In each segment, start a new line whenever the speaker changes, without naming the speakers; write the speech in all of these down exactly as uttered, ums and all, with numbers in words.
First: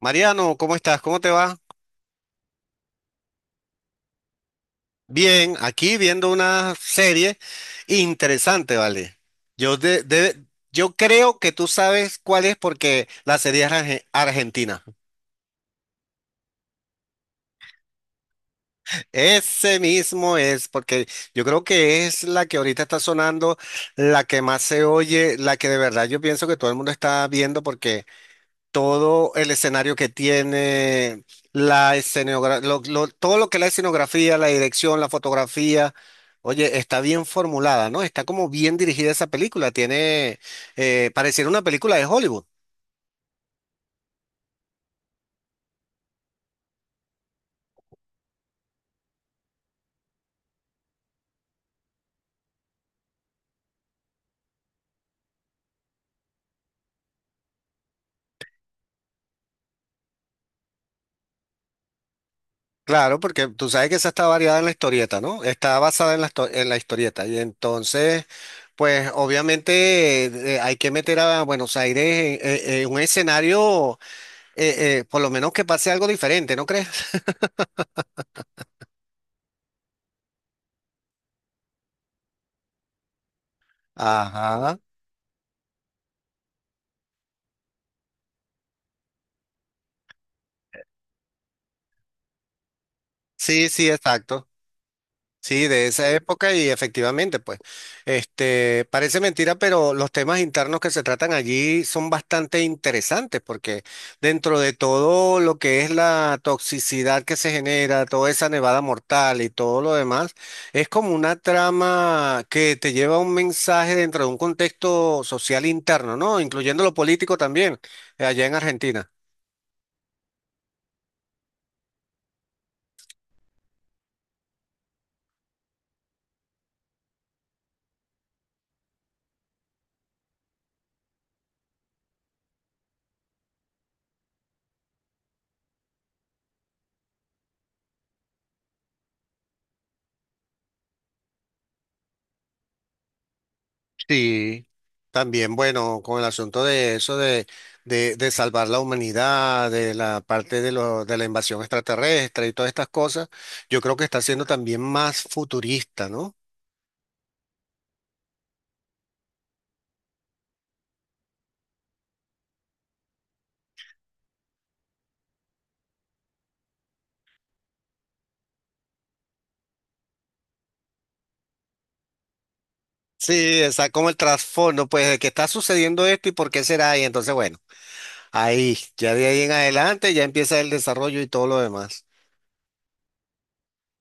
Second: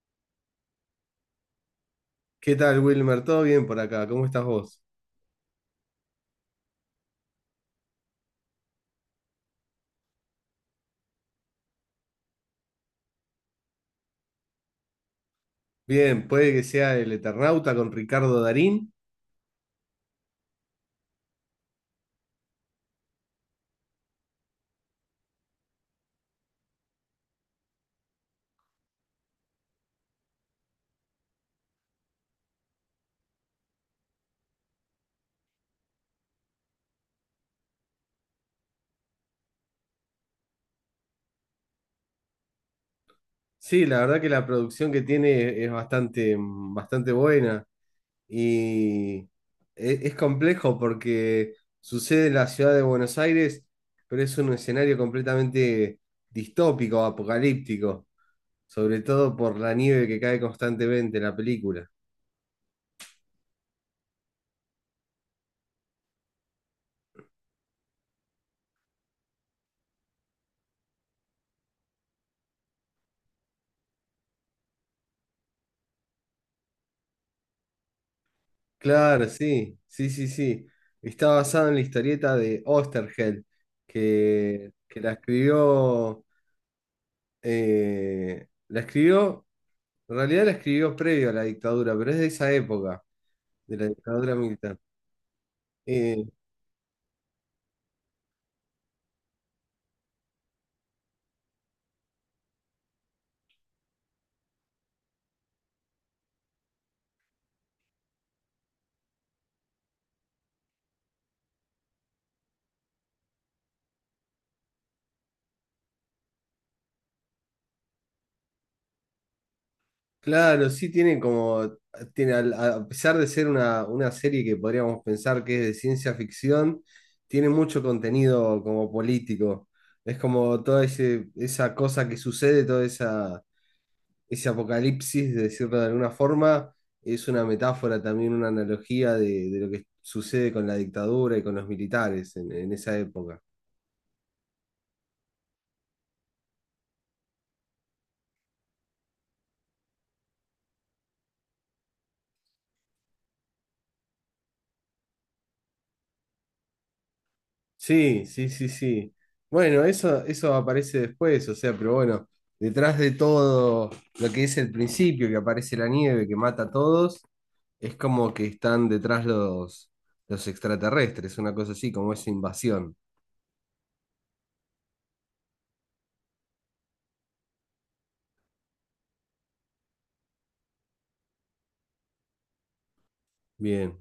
Mariano, ¿cómo estás? ¿Cómo te va?
¿Qué tal, Wilmer? ¿Todo bien por acá? ¿Cómo estás vos?
Bien, aquí viendo una serie interesante, ¿vale? Yo, de- de- yo creo que tú sabes cuál es porque la serie es arge- argentina.
Bien, puede que sea El Eternauta con Ricardo Darín.
Ese mismo es, porque yo creo que es la que ahorita está sonando, la que más se oye, la que de verdad yo pienso que todo el mundo está viendo porque todo el escenario que tiene, la escenografía, todo lo que es la escenografía, la dirección, la fotografía. Oye, está bien formulada, ¿no? Está como bien dirigida esa película. Tiene, eh, pareciera una película de Hollywood.
Sí, la verdad que la producción que tiene es bastante, bastante buena y e- es complejo porque sucede en la ciudad de Buenos Aires, pero es un escenario completamente distópico, apocalíptico, sobre todo por la nieve que cae constantemente en la película.
Claro, porque tú sabes que esa está variada en la historieta, ¿no? Está basada en la, histo- en la historieta. Y entonces, pues obviamente eh, eh, hay que meter a Buenos Aires en, en- en un escenario, eh, eh, por lo menos que pase algo diferente, ¿no crees?
Claro, sí, sí, sí, sí. Está basado en la historieta de Oesterheld, que,
Ajá.
que la escribió, eh, la escribió, en realidad la escribió previo a la dictadura, pero es de esa época,
Sí,
de la
sí,
dictadura
exacto.
militar.
Sí, de esa
Eh,
época y efectivamente, pues, este, parece mentira, pero los temas internos que se tratan allí son bastante interesantes porque dentro de todo lo que es la toxicidad que se genera, toda esa nevada mortal y todo lo demás, es como una trama que te lleva a un mensaje dentro de un contexto social interno, ¿no? Incluyendo lo político también, eh, allá en Argentina.
claro, sí tiene como, tiene, al- a, pesar de ser una, una serie que podríamos pensar que es de ciencia ficción, tiene mucho contenido como político. Es como toda ese, esa cosa que sucede, toda esa ese apocalipsis, de decirlo de alguna forma, es una metáfora también, una analogía de, de lo que sucede con la dictadura y con los militares en, en esa época.
Sí, también, bueno, con el asunto de eso, de, de, de salvar la humanidad, de la parte de, lo, de la invasión extraterrestre y todas estas cosas, yo creo que está siendo también más futurista, ¿no?
Sí, sí, sí, sí. Bueno, eso, eso aparece después, o sea, pero bueno, detrás de todo lo que es el principio, que aparece la nieve, que mata a todos, es como que están detrás los, los extraterrestres, una cosa así, como esa invasión.
Sí, está como el trasfondo, pues, de que está sucediendo esto y por qué será, y entonces, bueno, ahí, ya de ahí en adelante ya empieza el desarrollo y todo lo demás.
Bien,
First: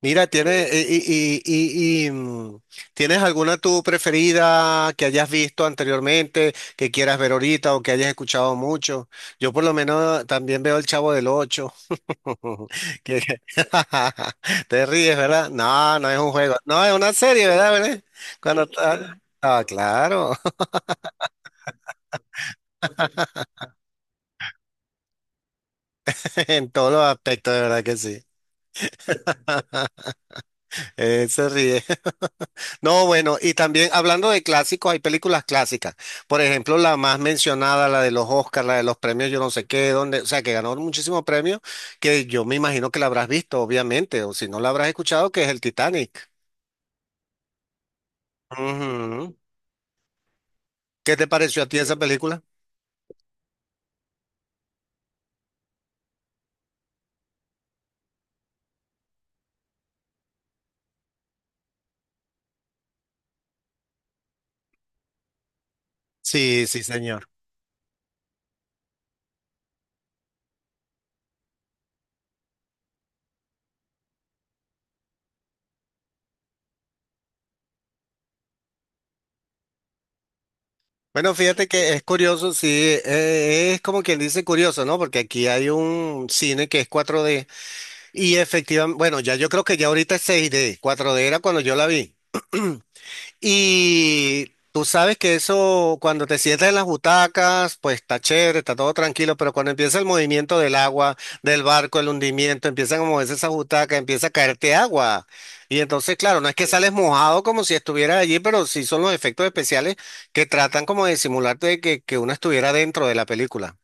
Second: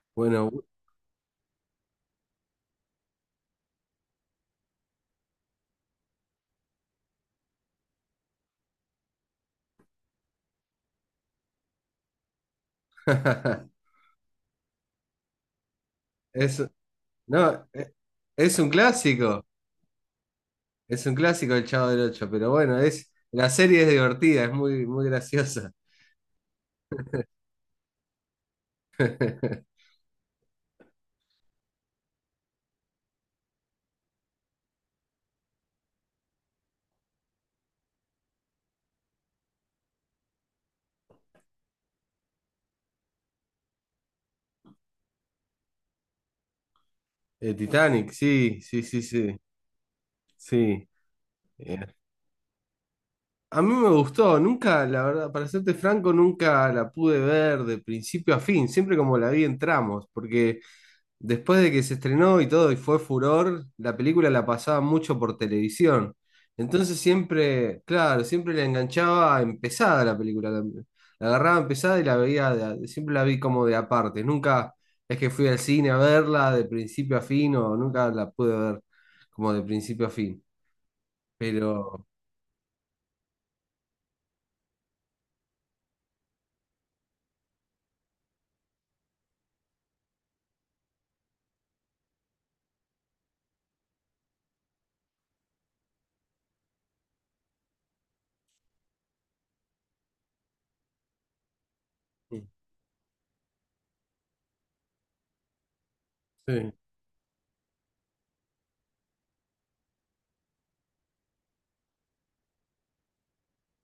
Mira,
bueno,
¿tienes, y, y- y- y, mm, ¿tienes alguna tu preferida que hayas visto anteriormente, que quieras ver ahorita o que hayas escuchado mucho? Yo por lo menos también veo El Chavo del Ocho. Que- que- Te ríes, ¿verdad? No, no es un juego.
es,
No, es una serie,
no,
¿verdad?
e-
¿Verdad?
es
Cuando
un
está-
clásico.
Ah, claro.
Es un clásico el Chavo del Ocho, pero bueno, es, la serie es divertida, es muy, muy graciosa.
En todos los aspectos, de verdad que sí. Eh, se ríe. No, bueno, y también hablando de clásicos, hay películas clásicas. Por ejemplo, la más mencionada, la de los Oscars, la de los premios, yo no sé qué, donde, o sea, que ganó muchísimos premios, que yo me imagino que la habrás visto, obviamente, o si no la habrás escuchado, que es el Titanic.
El Titanic, sí, sí, sí,
Ujú.
sí, sí.
¿Qué te pareció a ti
Eh,
esa película?
a mí me gustó, nunca, la verdad, para serte franco, nunca la pude ver de principio a fin, siempre como la vi en tramos, porque después de que se estrenó y todo y fue furor, la película la pasaba mucho por televisión.
Sí, sí,
Entonces
señor.
siempre, claro, siempre la enganchaba empezada la película. La, la agarraba empezada y la veía, de a- siempre la vi como de aparte. Nunca es que fui al cine a verla de principio a fin o nunca la pude ver como de principio a fin.
Bueno, fíjate que es
Pero,
curioso, sí, eh, es como quien dice curioso, ¿no? Porque aquí hay un cine que es cuatro de y efectivamente, bueno, ya yo creo que ya ahorita es seis de, cuatro de era cuando yo la vi. Y tú sabes que eso, cuando te sientas en las butacas, pues está chévere, está todo tranquilo, pero cuando empieza el movimiento del agua, del barco, el hundimiento, empiezan a moverse esas butacas, empieza a caerte agua. Y entonces, claro, no es que
sí,
sales mojado como si estuvieras allí, pero sí son los efectos especiales que tratan como de simularte que, que uno estuviera dentro de la película.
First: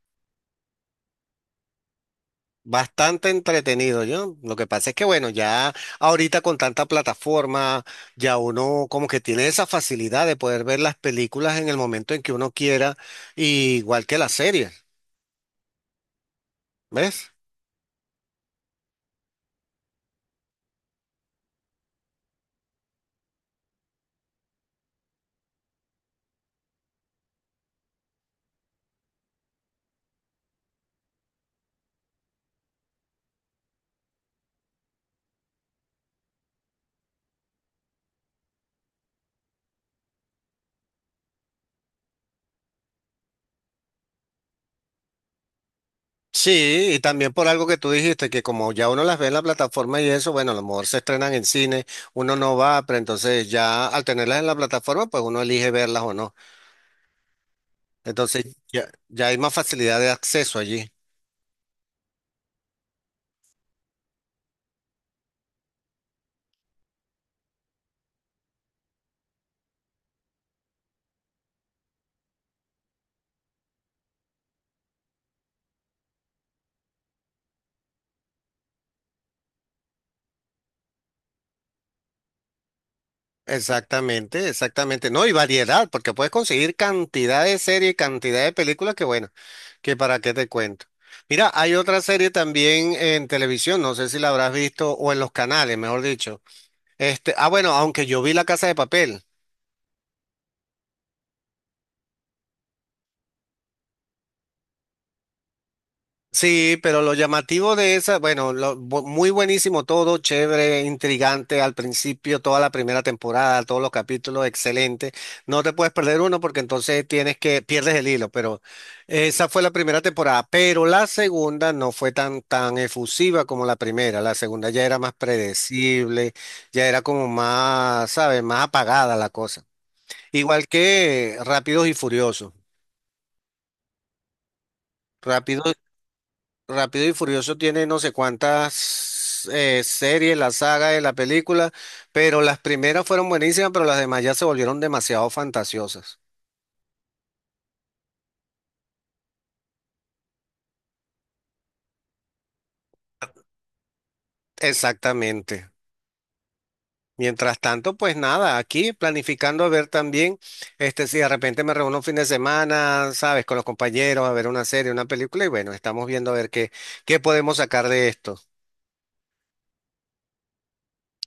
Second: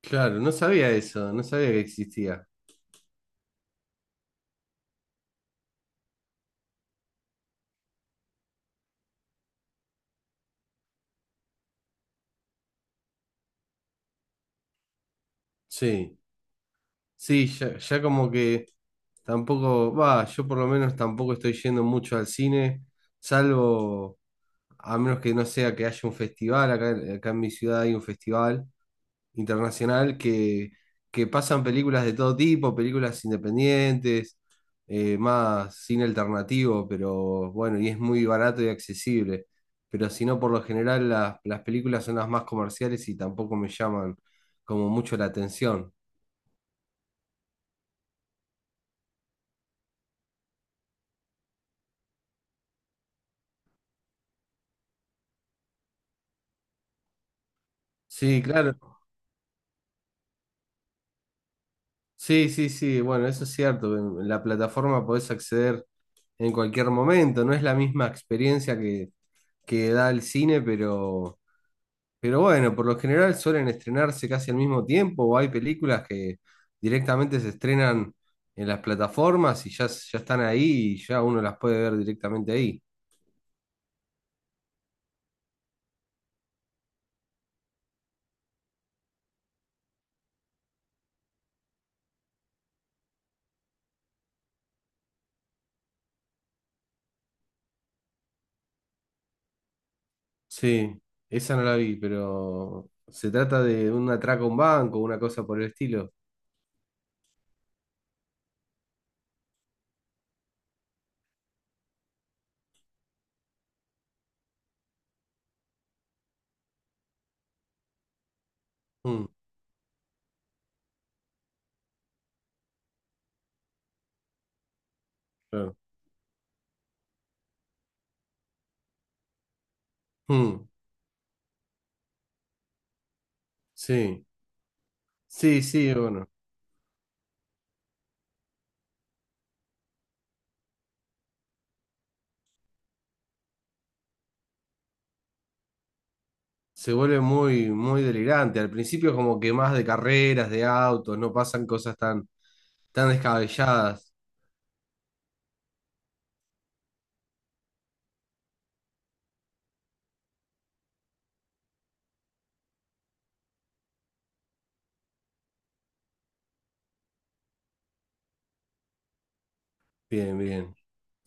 claro, no sabía eso, no sabía que existía.
Bastante entretenido, yo. Lo que pasa es que, bueno, ya ahorita con tanta plataforma, ya uno como que tiene esa facilidad de poder ver las películas en el momento en que uno quiera, y igual que las series,
Sí.
¿ves?
Sí, ya, ya como que tampoco, va, yo por lo menos tampoco estoy yendo mucho al cine, salvo, a menos que no sea que haya un festival, acá, acá en mi ciudad hay un festival internacional que, que pasan películas de todo tipo, películas independientes, eh, más cine alternativo, pero bueno, y es muy barato y accesible. Pero si no, por lo general las, las películas son las más comerciales y tampoco me llaman como mucho la atención.
Sí, y también por algo que tú dijiste, que como ya uno las ve en la plataforma y eso, bueno, a lo mejor se estrenan en cine, uno no va, pero entonces ya al tenerlas en la plataforma, pues uno elige verlas o no.
Sí,
Entonces
claro.
ya, ya hay más facilidad de acceso allí.
Sí, sí, sí, bueno, eso es cierto. En la plataforma podés acceder en cualquier momento. No es la misma experiencia que, que da el cine, pero, pero bueno, por lo general suelen estrenarse casi al mismo tiempo o hay películas que directamente se estrenan en las plataformas y ya, ya están ahí y ya uno las puede ver directamente ahí.
Exactamente, exactamente. No, y variedad, porque puedes conseguir cantidad de series y cantidad de películas que bueno, que para qué te cuento. Mira, hay otra serie también en televisión, no sé si la habrás visto, o en los canales, mejor dicho. Este, ah, bueno, aunque yo vi La Casa de Papel.
Sí, esa no la vi, pero se trata de un atraco a un banco, una cosa por el estilo.
Sí, pero lo llamativo de esa, bueno, lo bu- muy buenísimo todo, chévere, intrigante al principio, toda la primera temporada, todos los capítulos, excelente. No te puedes perder uno porque entonces tienes que, pierdes el hilo, pero
Mm,
esa fue la primera temporada, pero la segunda no fue tan, tan efusiva como la primera. La segunda ya era más
claro.
predecible, ya era como más, ¿sabes? Más apagada la cosa.
Mm,
Igual que Rápidos y Furiosos.
sí, sí,
Rápidos
sí, bueno.
Rápido y Furioso tiene no sé cuántas eh, series, la saga de la película, pero las primeras fueron buenísimas, pero las demás ya se volvieron demasiado fantasiosas.
Se vuelve muy, muy delirante. Al principio es como que más de carreras, de autos, no pasan cosas tan, tan descabelladas.
Exactamente. Mientras tanto, pues nada, aquí planificando a ver también, este, si de repente me reúno un fin de semana, sabes, con los compañeros a ver una serie, una película, y bueno, estamos viendo a ver qué, qué podemos sacar de esto.
Bien, bien.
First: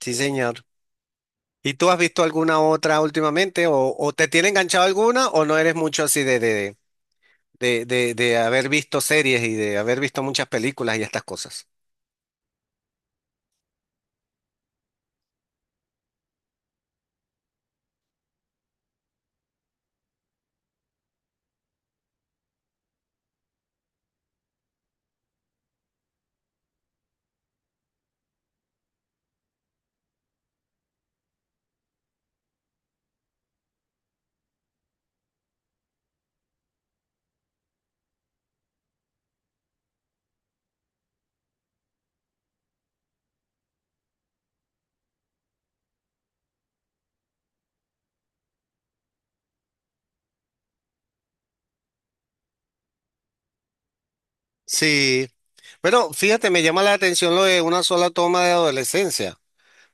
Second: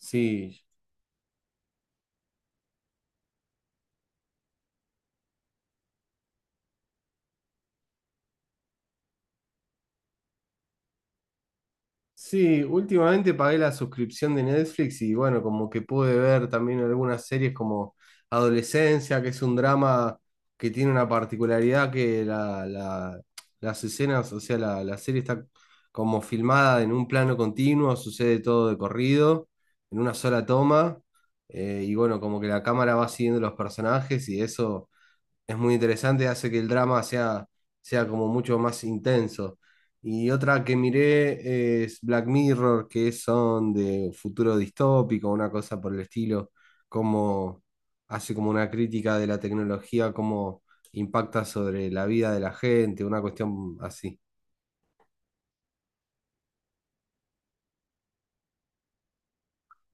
Sí, señor. ¿Y tú has visto alguna otra últimamente? ¿O, o te tiene enganchado alguna o no eres mucho así de, de, de de, de, de haber visto series y de haber visto muchas películas y estas cosas.
sí, últimamente pagué la suscripción de Netflix y bueno, como que pude ver también algunas series como Adolescencia, que es un drama que tiene una particularidad que la, la- las escenas, o sea, la, la serie está como filmada en un plano continuo, sucede todo de corrido, en una sola toma, eh, y bueno, como que la cámara va siguiendo los personajes y eso es muy interesante, hace que el drama sea, sea como mucho más intenso. Y otra que miré es Black Mirror, que son de futuro distópico, una cosa por el estilo, como hace como una crítica de la tecnología, cómo impacta sobre la vida de la gente, una cuestión así.
Sí. Bueno, fíjate, me llama la atención lo de una sola toma de adolescencia.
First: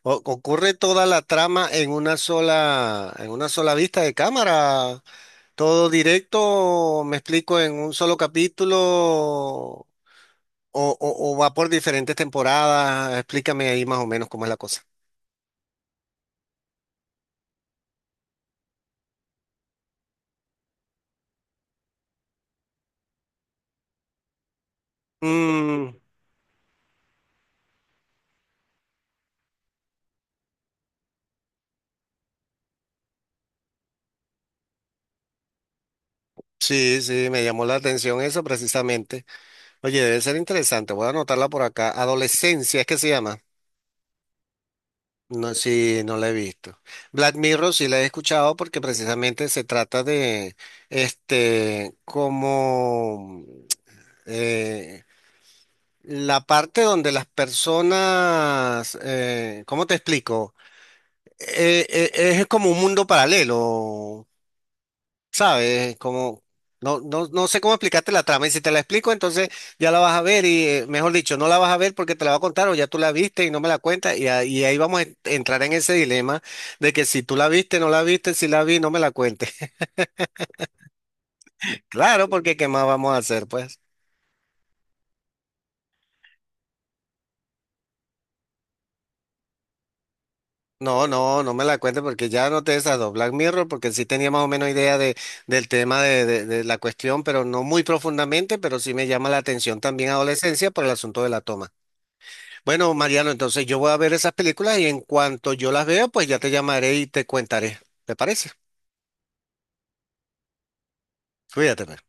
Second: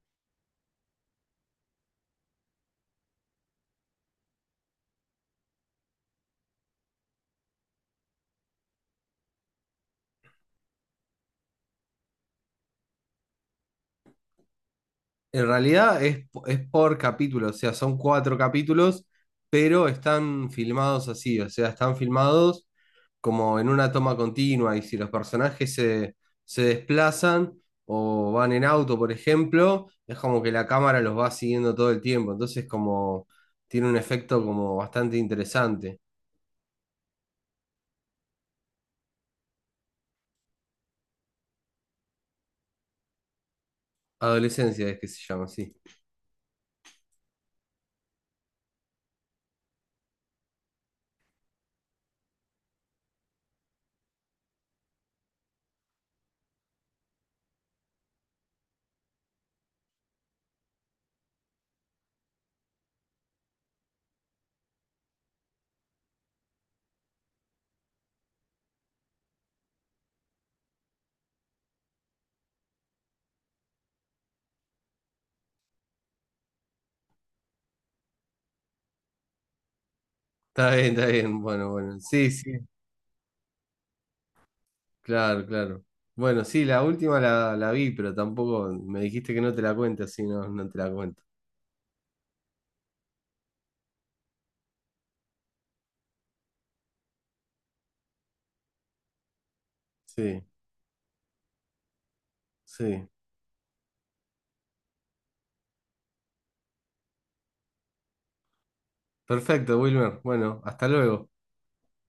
O- ocurre toda la trama en una sola, en una sola vista de cámara. Todo directo, me explico, en un solo capítulo o, o- o va por diferentes temporadas. Explícame ahí más o menos cómo es la cosa.
En realidad es, es por capítulo, o sea, son cuatro capítulos, pero están filmados así, o sea, están filmados como en una toma continua y si los personajes
Mm,
se, se desplazan o van en auto, por ejemplo, es como que la cámara los va siguiendo todo el tiempo, entonces como tiene un efecto como bastante interesante.
sí, sí, me llamó la atención eso precisamente. Oye, debe ser interesante. Voy a anotarla por acá. Adolescencia, es que se llama.
Adolescencia es que se llama,
No,
sí.
sí, no la he visto. Black Mirror sí la he escuchado porque precisamente se trata de, este, como eh, la parte donde las personas, eh, ¿cómo te explico? Eh, eh, es como un mundo paralelo, ¿sabes? Como, no, no, no sé cómo explicarte la trama. Y si te la explico, entonces ya la vas a ver y, eh, mejor dicho, no la vas a ver porque te la va a contar o ya tú la viste y no me la cuentas. Y, a- y ahí vamos a en- entrar en ese dilema de que si tú la viste, no la viste, si la vi, no me la cuentes.
Está bien, está bien, bueno, bueno,
Claro,
sí, sí,
porque ¿qué más vamos a hacer, pues?
claro, claro. Bueno, sí, la última la, la vi, pero tampoco me dijiste que no te la cuente, así no, no te la
No,
cuento.
no, no me la cuentes porque ya no te desado Black Mirror, porque sí tenía más o menos idea de, del tema de, de, de la cuestión, pero no muy profundamente, pero sí me llama la atención también
Sí,
adolescencia por el asunto de la toma. Bueno,
sí.
Mariano, entonces yo voy a ver esas películas y en cuanto yo las vea, pues ya te llamaré y te contaré. ¿Te parece?
Perfecto, Wilmer. Bueno, hasta luego.
Cuídate. Pues.